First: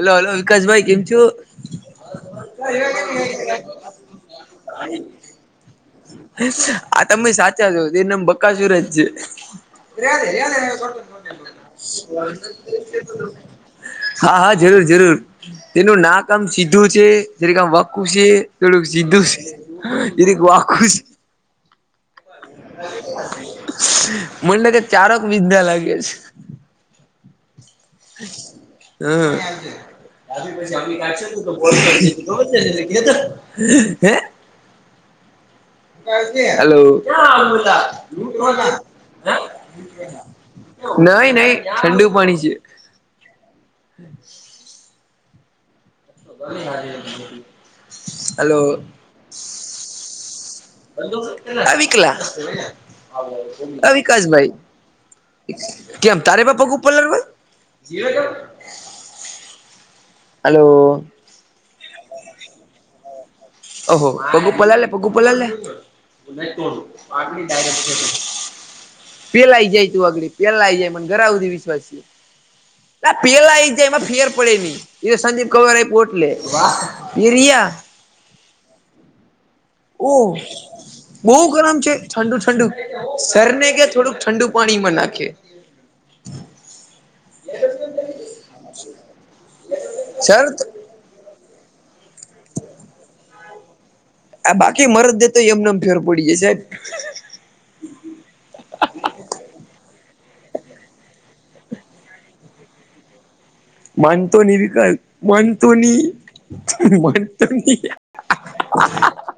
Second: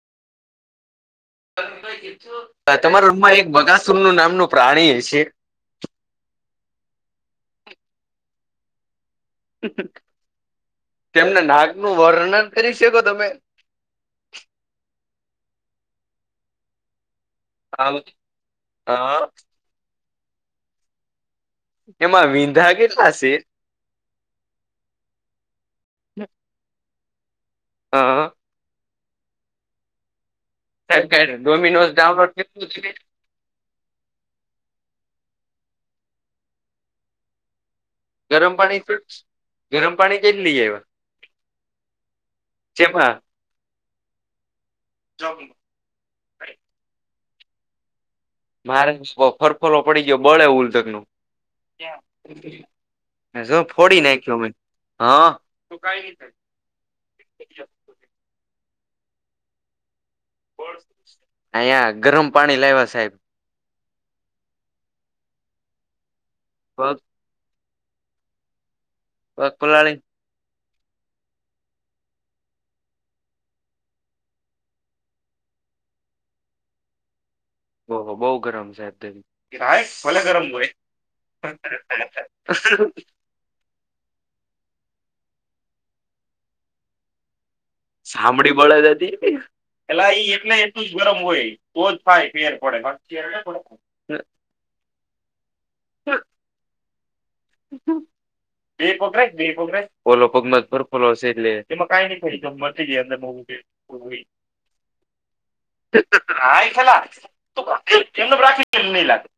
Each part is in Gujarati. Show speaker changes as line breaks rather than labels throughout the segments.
હલો હલો વિકાસભાઈ કેમ છું.
તમારા રૂમમાં એક બગાસુર નું નામનું પ્રાણી છે.
આ તમે સાચા છો તે નામ બકાસુર જ છે. રદે રે.
તેમના નાગ નું વર્ણન કરી શકો તમે.
હા હા જરૂર જરૂર તેનું નાકમ સીધું છે. શ કામ વાકુશી તડ સીધષ વાકુસ.
એમાં વિ.
મનેને કે ચારોક વિદ્યા લાગે છે. હ. આજ
છે
પ
ડોમિનોઝ ડાઉનલોડ કેટલું છે
કાઢટ કેતો. હલો.
ગરમ પાણી ગરમ પાણી કેટલી આવ્યા
નહી નહી ઠંડુ પાણી છે.
જેમાં જોબિંગ
ર હજ [unintelligible]
મારે બફરફરો પડી ગયો બળે ઉલ
અવિકલા
જો ફોડી નાખ્યો અમે
અવિકાસભાઈ
હા
કેમ તારે બાપગ ઉપલર હોય હલો.
અયા ગરમ પાણી લાવવા સાહેબ.
ઓહો પગુ પલાલે પગુ પલા લ.
પગ પગ
પેલાઈ
પલાળી
જાય તું અગડી પેહલા આઈ જાય મને ઘરા આવધી વિશ્વાસ છે. ના પેલા આવી જાય એમાં ફેર પડે નહી. એ સદીપ કવારે પોટલે એ રિયા
ઓહ બહુ ગરમ છે અતથી ખાય
ઓ
ભલે ગરમ હોય
સર ને કે થોડુંક ઠંડુ પાણીમાં નાખે
સાંભળી બળે જ હતી એલા ઈ
સર
એટલે એલ ગરમ હોય તોજ થાય ફેર પડે બાકી ફેર ન પડે
આ બાકી મરજ દે તો એમનેમ ફેર પડી જસે હમ હમ
બે કોકરા બે કોકરા ફોલો પગ મજ ફોલોશે એટલે એમાં કઈ ન મળાય [unintelligible] અંદર. કે
માનતો નહી, વિકાસ માનતો નહી, માનતો નહી.
એ રાખી નહી લાગે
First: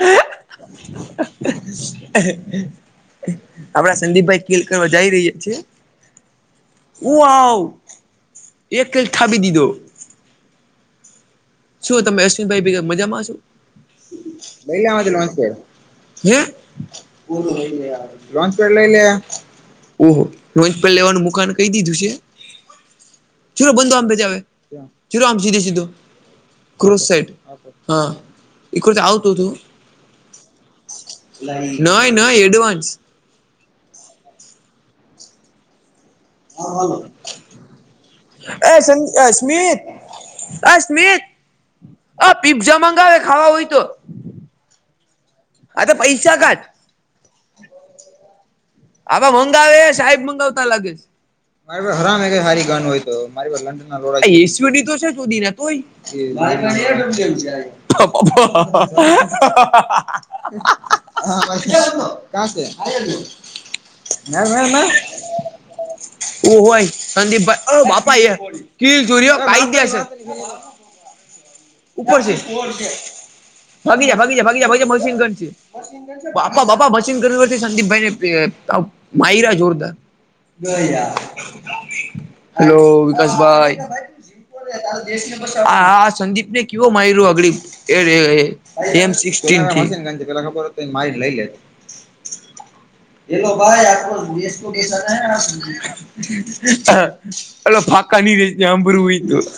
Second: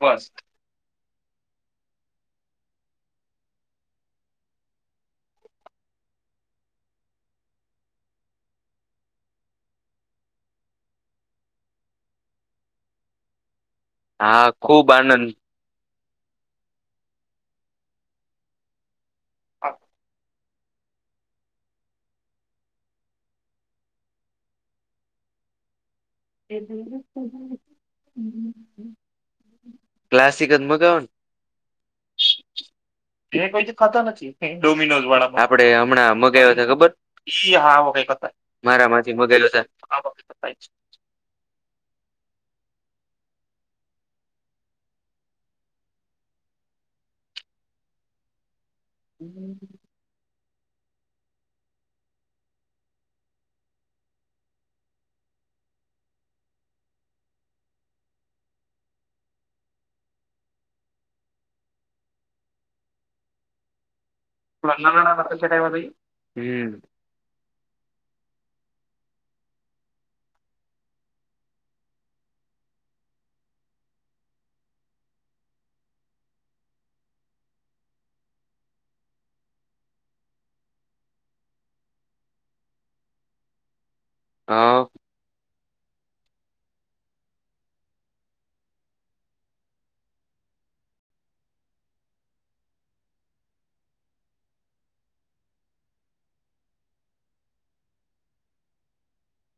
બસ.
[inaudible] આપડા સંદીપભાઈ કેલ કરવા જઈ રહહીએ છીએ હ આવ એક પ્લેટ થાવી દી દો શું તમે અશ્વિનભાઈ ભેગા મજામાં છો?
હા ખુબ આનંદ
[unintelligible] હ ઓહ લોન પડ લઈ લે ઓહો નોપ લેવાનું મકાન કહી દીધું છે. ચિરો બંધો આે ચિરો આમીધે સીધું. ક્રોસ સાટ હા એ કતે આવતું હતું.
ક્લાસિક જ મગાવો
ન નહી એડવાન્સ
એ કો થતો નથી ડોમિનો વાળ આપડે હમણાં મ ખબર મારા, માંથી [unintelligible]
એ
મગાયે છે.
સ્મિત પીઝ્ઝા મંગાવે ખાવા હોય તો આ તો પૈસા કાટ હવા
જ
મંગાવે સાહેબ મંગાવતા લાગે છે. મારીસે હરામ સારી ગાનું હોય તો મારીસે લંડન લોડા તો છે સુધી ને તોય એ ભ ફિયા ડમ જ છે આ [unintelligible] [inaudible] હા પછી કં છે. ના ના ના
નાના નાના પેકેટ આવ્યા હતા ઈ હમ
ઓય સંદીપ ભાઈ અ બાપા એ કીલ ચુરીઓ કઈ જ્યાશે [unintelligible] ઉપર છે ભાગી જ ભાગી જ ભાગી ભાગી મસનગંજ છે. બાપા બાપા ભસીન ગ વરથી સંદીપભાઈ ને માયરા જોરદાર હેલો વિકાસભાઈ
હા
હા સંદીપ ને કેવો મારી્યો અગડીબ એ એફ સીક્સટીન થી, પેલા ખબર હત મારી લઇ લેત હેલો ભાઈ આપસા [unintelligible] હ [unintelligible]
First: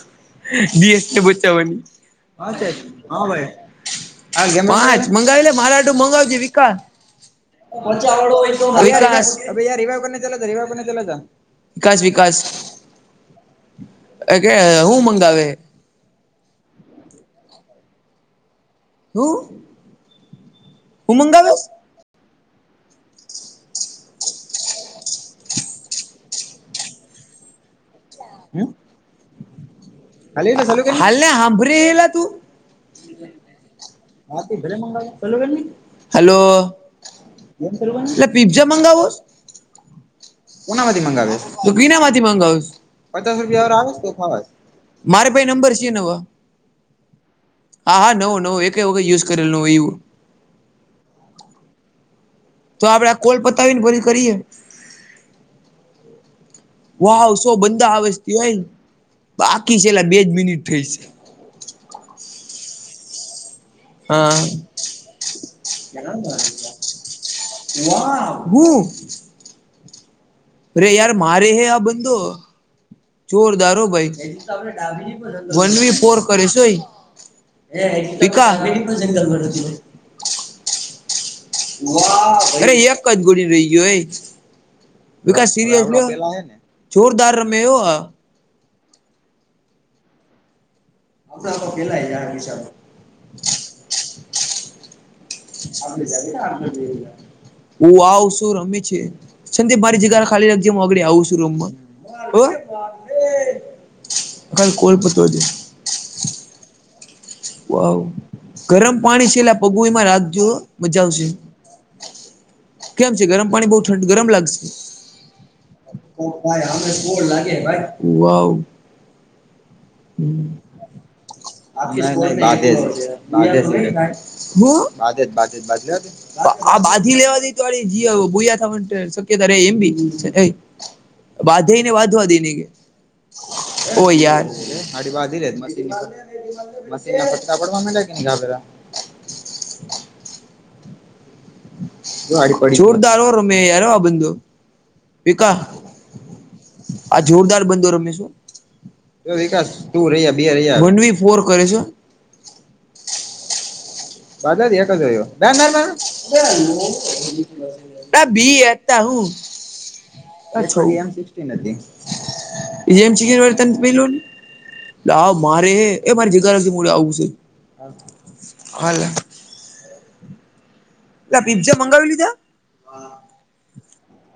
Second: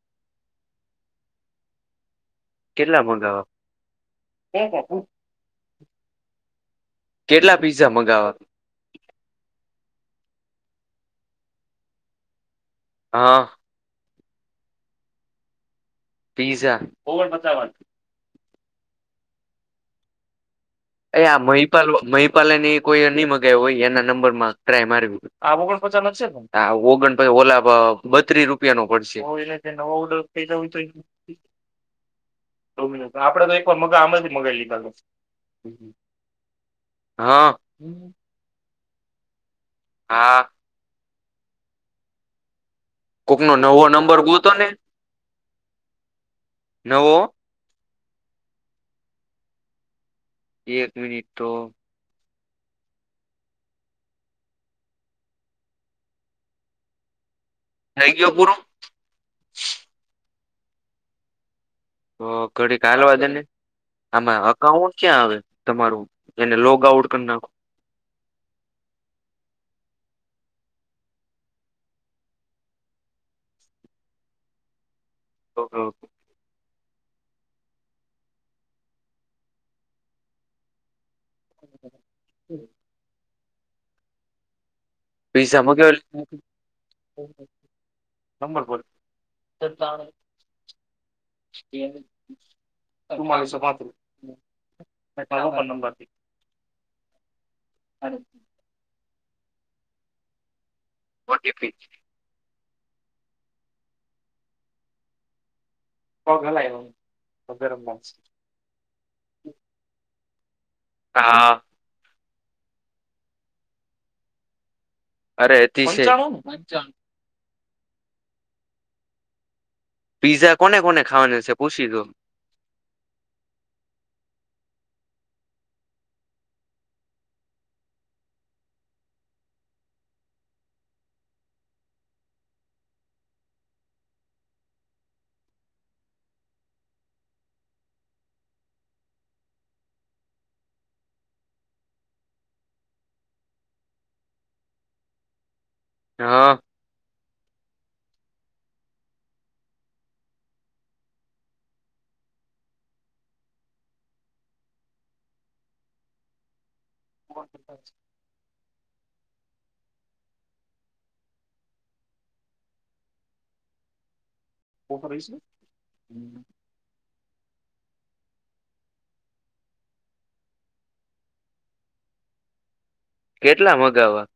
બીએસ બચાવાની
કેટલા
હા
મગાવા
ભ મંગાવ લ મારાું મંગાવજે વિકાસ
કેટલા પીઝા મગાવા
વિકાસ ચલા વિકાસ વિકાસ
હા
કે હું મંગાવે
પિઝા ઓવ પચાવટ
હમ.
અ મહીપાલ મહીપાલ કોઈ નહી મગાવ હોય એના નંબર માં ટ્રાય માર્યું. આ ઓગણ પછા નથી છે ઓગણ પછી ઓલાબ બત્રીસ
હમ
રૂપિયા નો પડશે નડ ક
ખાલી
હોય તો
ચાલુ કરી હાલને હાંભરી હેલા તું
આપડે તો એક વાર મગા આમાંથી
હા તે
મગાવી
ભલે
લીધા.
મંગાવ
હમ
હલો
હા
એ પિ્ઝા મંગાવો
હા.
કોના માંથી મગાવે તો ગીના માંથી મગાવશ. પચાસ
કોકનો
રૂપિયા વાર
નવો
આવે તો
નંબર
ખાવા
ગોતો ને
મારે પાઈ નંબર છે તેનો હે.
નવો
હા હા નવો નવું એક વખત યુઝ કરેલ ન એવું.
એક મિનિટો.
તો આપડે કોલ પતાવી ને પરી કરીએ. વાહ સો બંદા
થઈ ગયો
આવેજથી
પૂરો
હોય બાકી છે એલા બેજ મિનિટ થઈ છે.
ઓ ઘડી કાલવાજને
હા
આમાં અકાઉન્ટ ક્યાં આવે તમારું એને લોગ આઉટ કરનાખો
વાહ હુ અરે યાર મારે હે આ બંધો જોરદારો ભાઈ વન વી ફોર કરશુંય એ પા કેટ પણ જંગલ કર છે અરે એક જ ગોડી રહી ગયો. વિકાસ
પૈસા
સીરસ
મગાવેલ
લો જોરદાર રમે અ.
ન [unintelligible]
આપ પેલા હિસાબ
રૂમાલે છ બાથરૂમ
ઓ આ ઓસો રમે છે. સંંતે મારી જગા ખાલી રાખજેુંગળ આવું છું
ઓટીપી
રૂમમાં. કોલ પતો છે.
કોલ કવ આવે
ગરમ પાણી છેલ્લા પગમાં રાખજો મજા આવશે.
હા
કેમ છે ગરમ પાણી બહુ ઠડ ગરમ લાગશે..
અરે અતિશય
લાગે ભાઈ વા
પિઝા કોને કોને ખાવાનું છે. પૂછી દો
બાધધ બાધ બા બાજ [unintelligible] આ બાંધી લેવા દઈ તો બોયા થવા શક્યતા રે એમ બી બાંધી ને બાંધવા દેને કે. ઓ યાર હારી વાંધી રે મશીન પટા પડવા મ્યા કે ન જ પે. જોરદારવા રમે યારવા બંધ. ભીકા
હા
આ જોરદાર બંદો રમેશું વિકાસ તું રહ્યા બે રહ્યા ફોર કરે છે. દધા એક જયો બેર બી હતા હું ન મારે એ મારે જગાડે આવું છે. હા પેલા પી્ઝા મંગાવી લીધા
કેટલા મગાવા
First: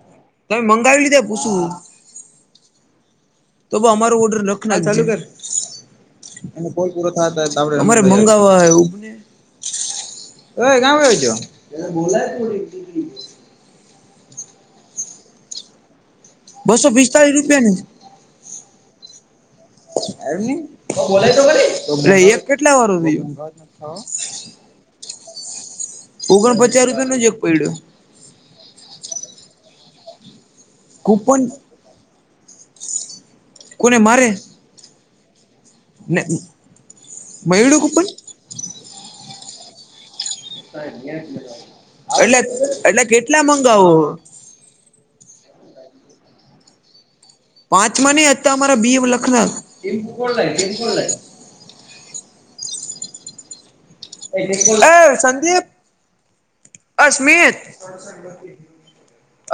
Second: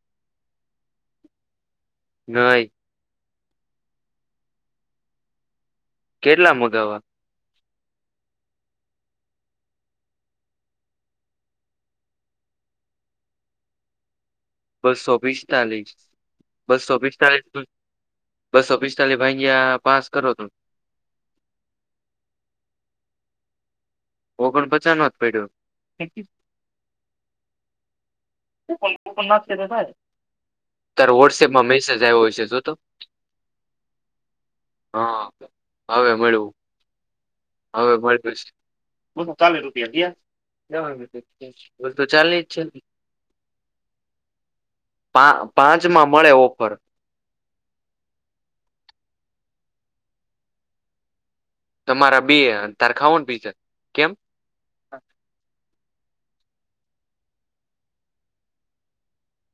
તમે મંગાવી લીધે પૂછુ
નઈ
તો અમારો ઓર્ડર નખ નાખ ચાલુ કર
કેટલા મગાવવા
અરે મંગાવવાને આય ક્યા વહી ગયો. [unintelligible]
બસો પિસ્તાલીસ બસો પિસ્તાલીસ બસો પિસ્તાલીસ ભાઈ ગયા પાસ કરો તો
બોલાય તો ખરી કેટલા વાર થ
ઓગણપચાસ માર જ પડ્યુ
ઓગણ પચાસ રૂપિયાનો જ એક પડ્યો.
તાર
કૂપન
વોટ્સપમાં મેસેજ આવ્યો હશે જો તો.
કોને મારે
હા હવે
ને
મળયુ
મયળું
હવે
કુપન
મળ બું [unintelligible] ચાલી રૂપિયા થયા.
એટલે
છે
એટલે કેટલા મંગાવો
પા પાંચમાં મળે ઓફર
પાંચમાં નઈ હતા અમારા [inaudible] બી લખન
તમારા બે તરખાઓન બી છે. કેમ.
અ સંદીપ અ સ્મિત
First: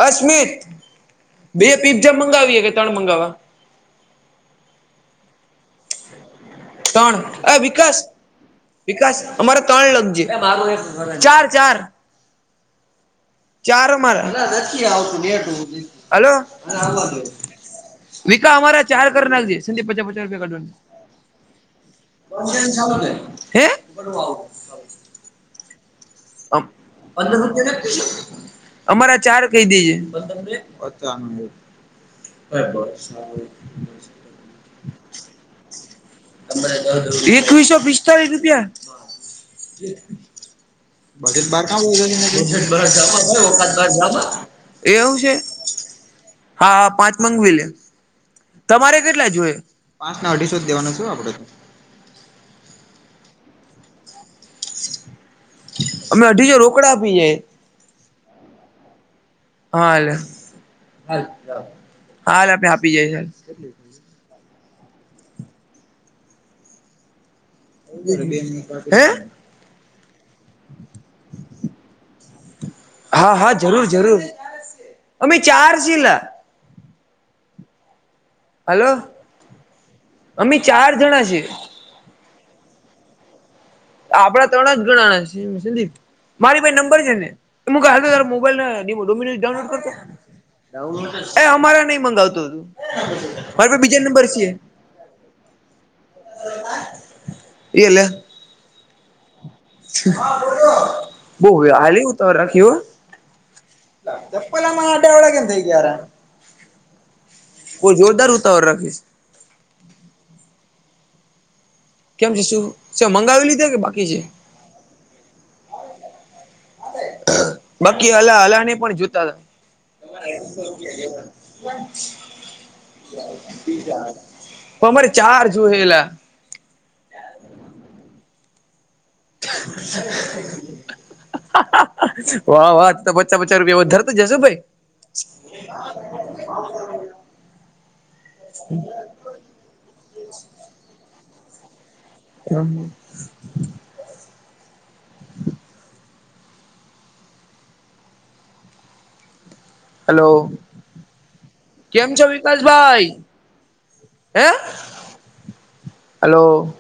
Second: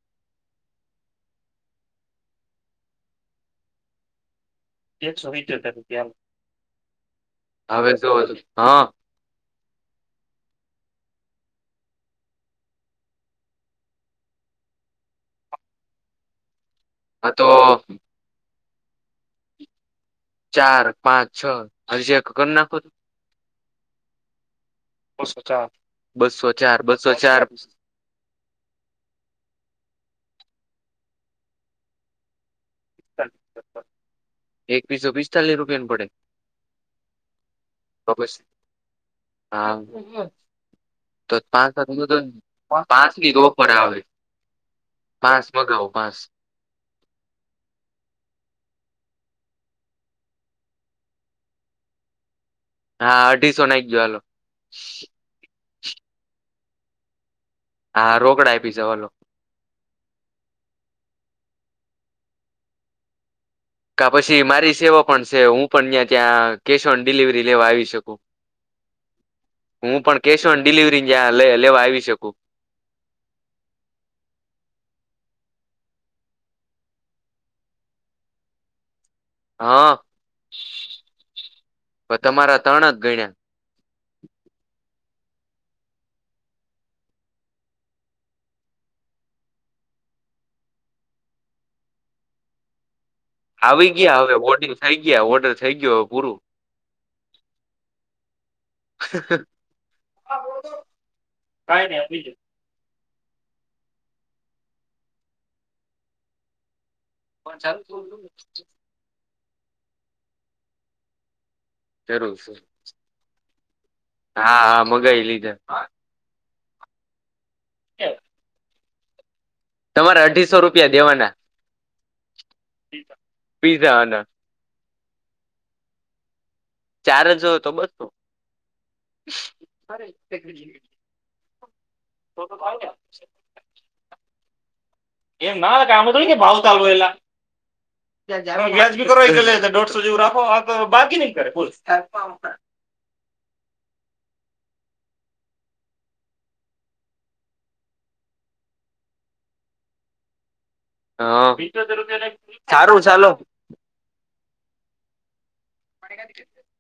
અ સ્મિત બે પીઝા મંગાવીએ કે ત્રણ મંગાવવા
એકસો સીતયોતેર રૂપિયા આલો.
તણ અ વિકાસ
હા
વિકાસ અમારે ત્રણ લખ છે. ચાર ચાર ચારો મારા આવતું હલો.
હા, તો.
વિકા અમારા ચાર કર નાખજે પચ પચાસ રૂપિયા
ચાર પાંચ છ હજી એક કરી નાખો તો
ક [unintelligible] હે
બસો ચાર બસો
મ
ચાર બસો ચાર
અંધસખ્યા છે. અમારા ચાર કહી દે છે. હબહ
એક પીસો પિસ્તાલીસ રૂપિયાની પડે
એકવીસો
તો
પિસ્તાળસ
પછી
રૂપિયા
હા તો
બટ બાટ
પાંચ
વખત
પાંચ
જ
પાસ મગાાવો પાસ.
હા પાંચ મગવી લે. તમારે કેટલા જોએ પાંચ ના અઢીસો જ દેવાનો છું. હ [inaudible]
હા અઢીસો નાખજો હાલો
અમે અઢીસો રોકડા આપીએ
હા રોકડા આપી છે. હલો
હાલ-હાલ આપે આપી જઈશાલ
કા પછી મારી સેવા પણ છે. હુ, પણ અહં ત્યા કેશ ઓન ડિલિવરી લેવા આવી શકુ
હે
હુ, પણ કેશ ઓન ડિલિવરી જ્યાં લેવા આવી શકું
હા હા જરૂર જરૂર અમે ચાર છે લા હલો.
હા
અમે ચાર જણા છીએ
તો તમારા ત્રણ જ ગણ્યા.
આપડા ત્રણ જ ગણા સંદીપ. મારી ભાઈ નંબર છે ને એ ક મોબાઈલ ડોમિનોઝ ડાઉનલોડ કરતો. અમારે નહી મંગાવતું હતું.
આવી
બહ
કઈ નઈ
હલેવું ત
બીજું
રાખ [inaudible] તો પેલા માં આટ્યા વડા કેમ થઇ ગયા? [unintelligible] કો જોરદાર હોતા હો કેમ છે શું છે મંગાવી લીધે કે બાકી છે.
હા હા મગઈ લીધા
બાકી અલા અલા પણ જોુતા હતા. [unintelligible]
તમારે અઢીસો રૂપિયા દેવાના.
વાચ.
પઝ પીઝા હ ના. [unintelligible]
પમર ચાર જોુએેલા. [unintelligible]
ચારજ હોય તો બસ.
[unintelligible] વાહ વાહ તો પચા પચા રૂપિયા વધારે તો જશો ભાઈ.
એમ ના એમા થોડી ભાવ તાલ હોય યાર [unintelligible] એટ દોઢસો જેવું રાખો બગેનિંગ કરે.
[unintelligible] હલો. કેમ છો
હ સારું
વિકાસભાઈ
ચાલો.
હે હલો.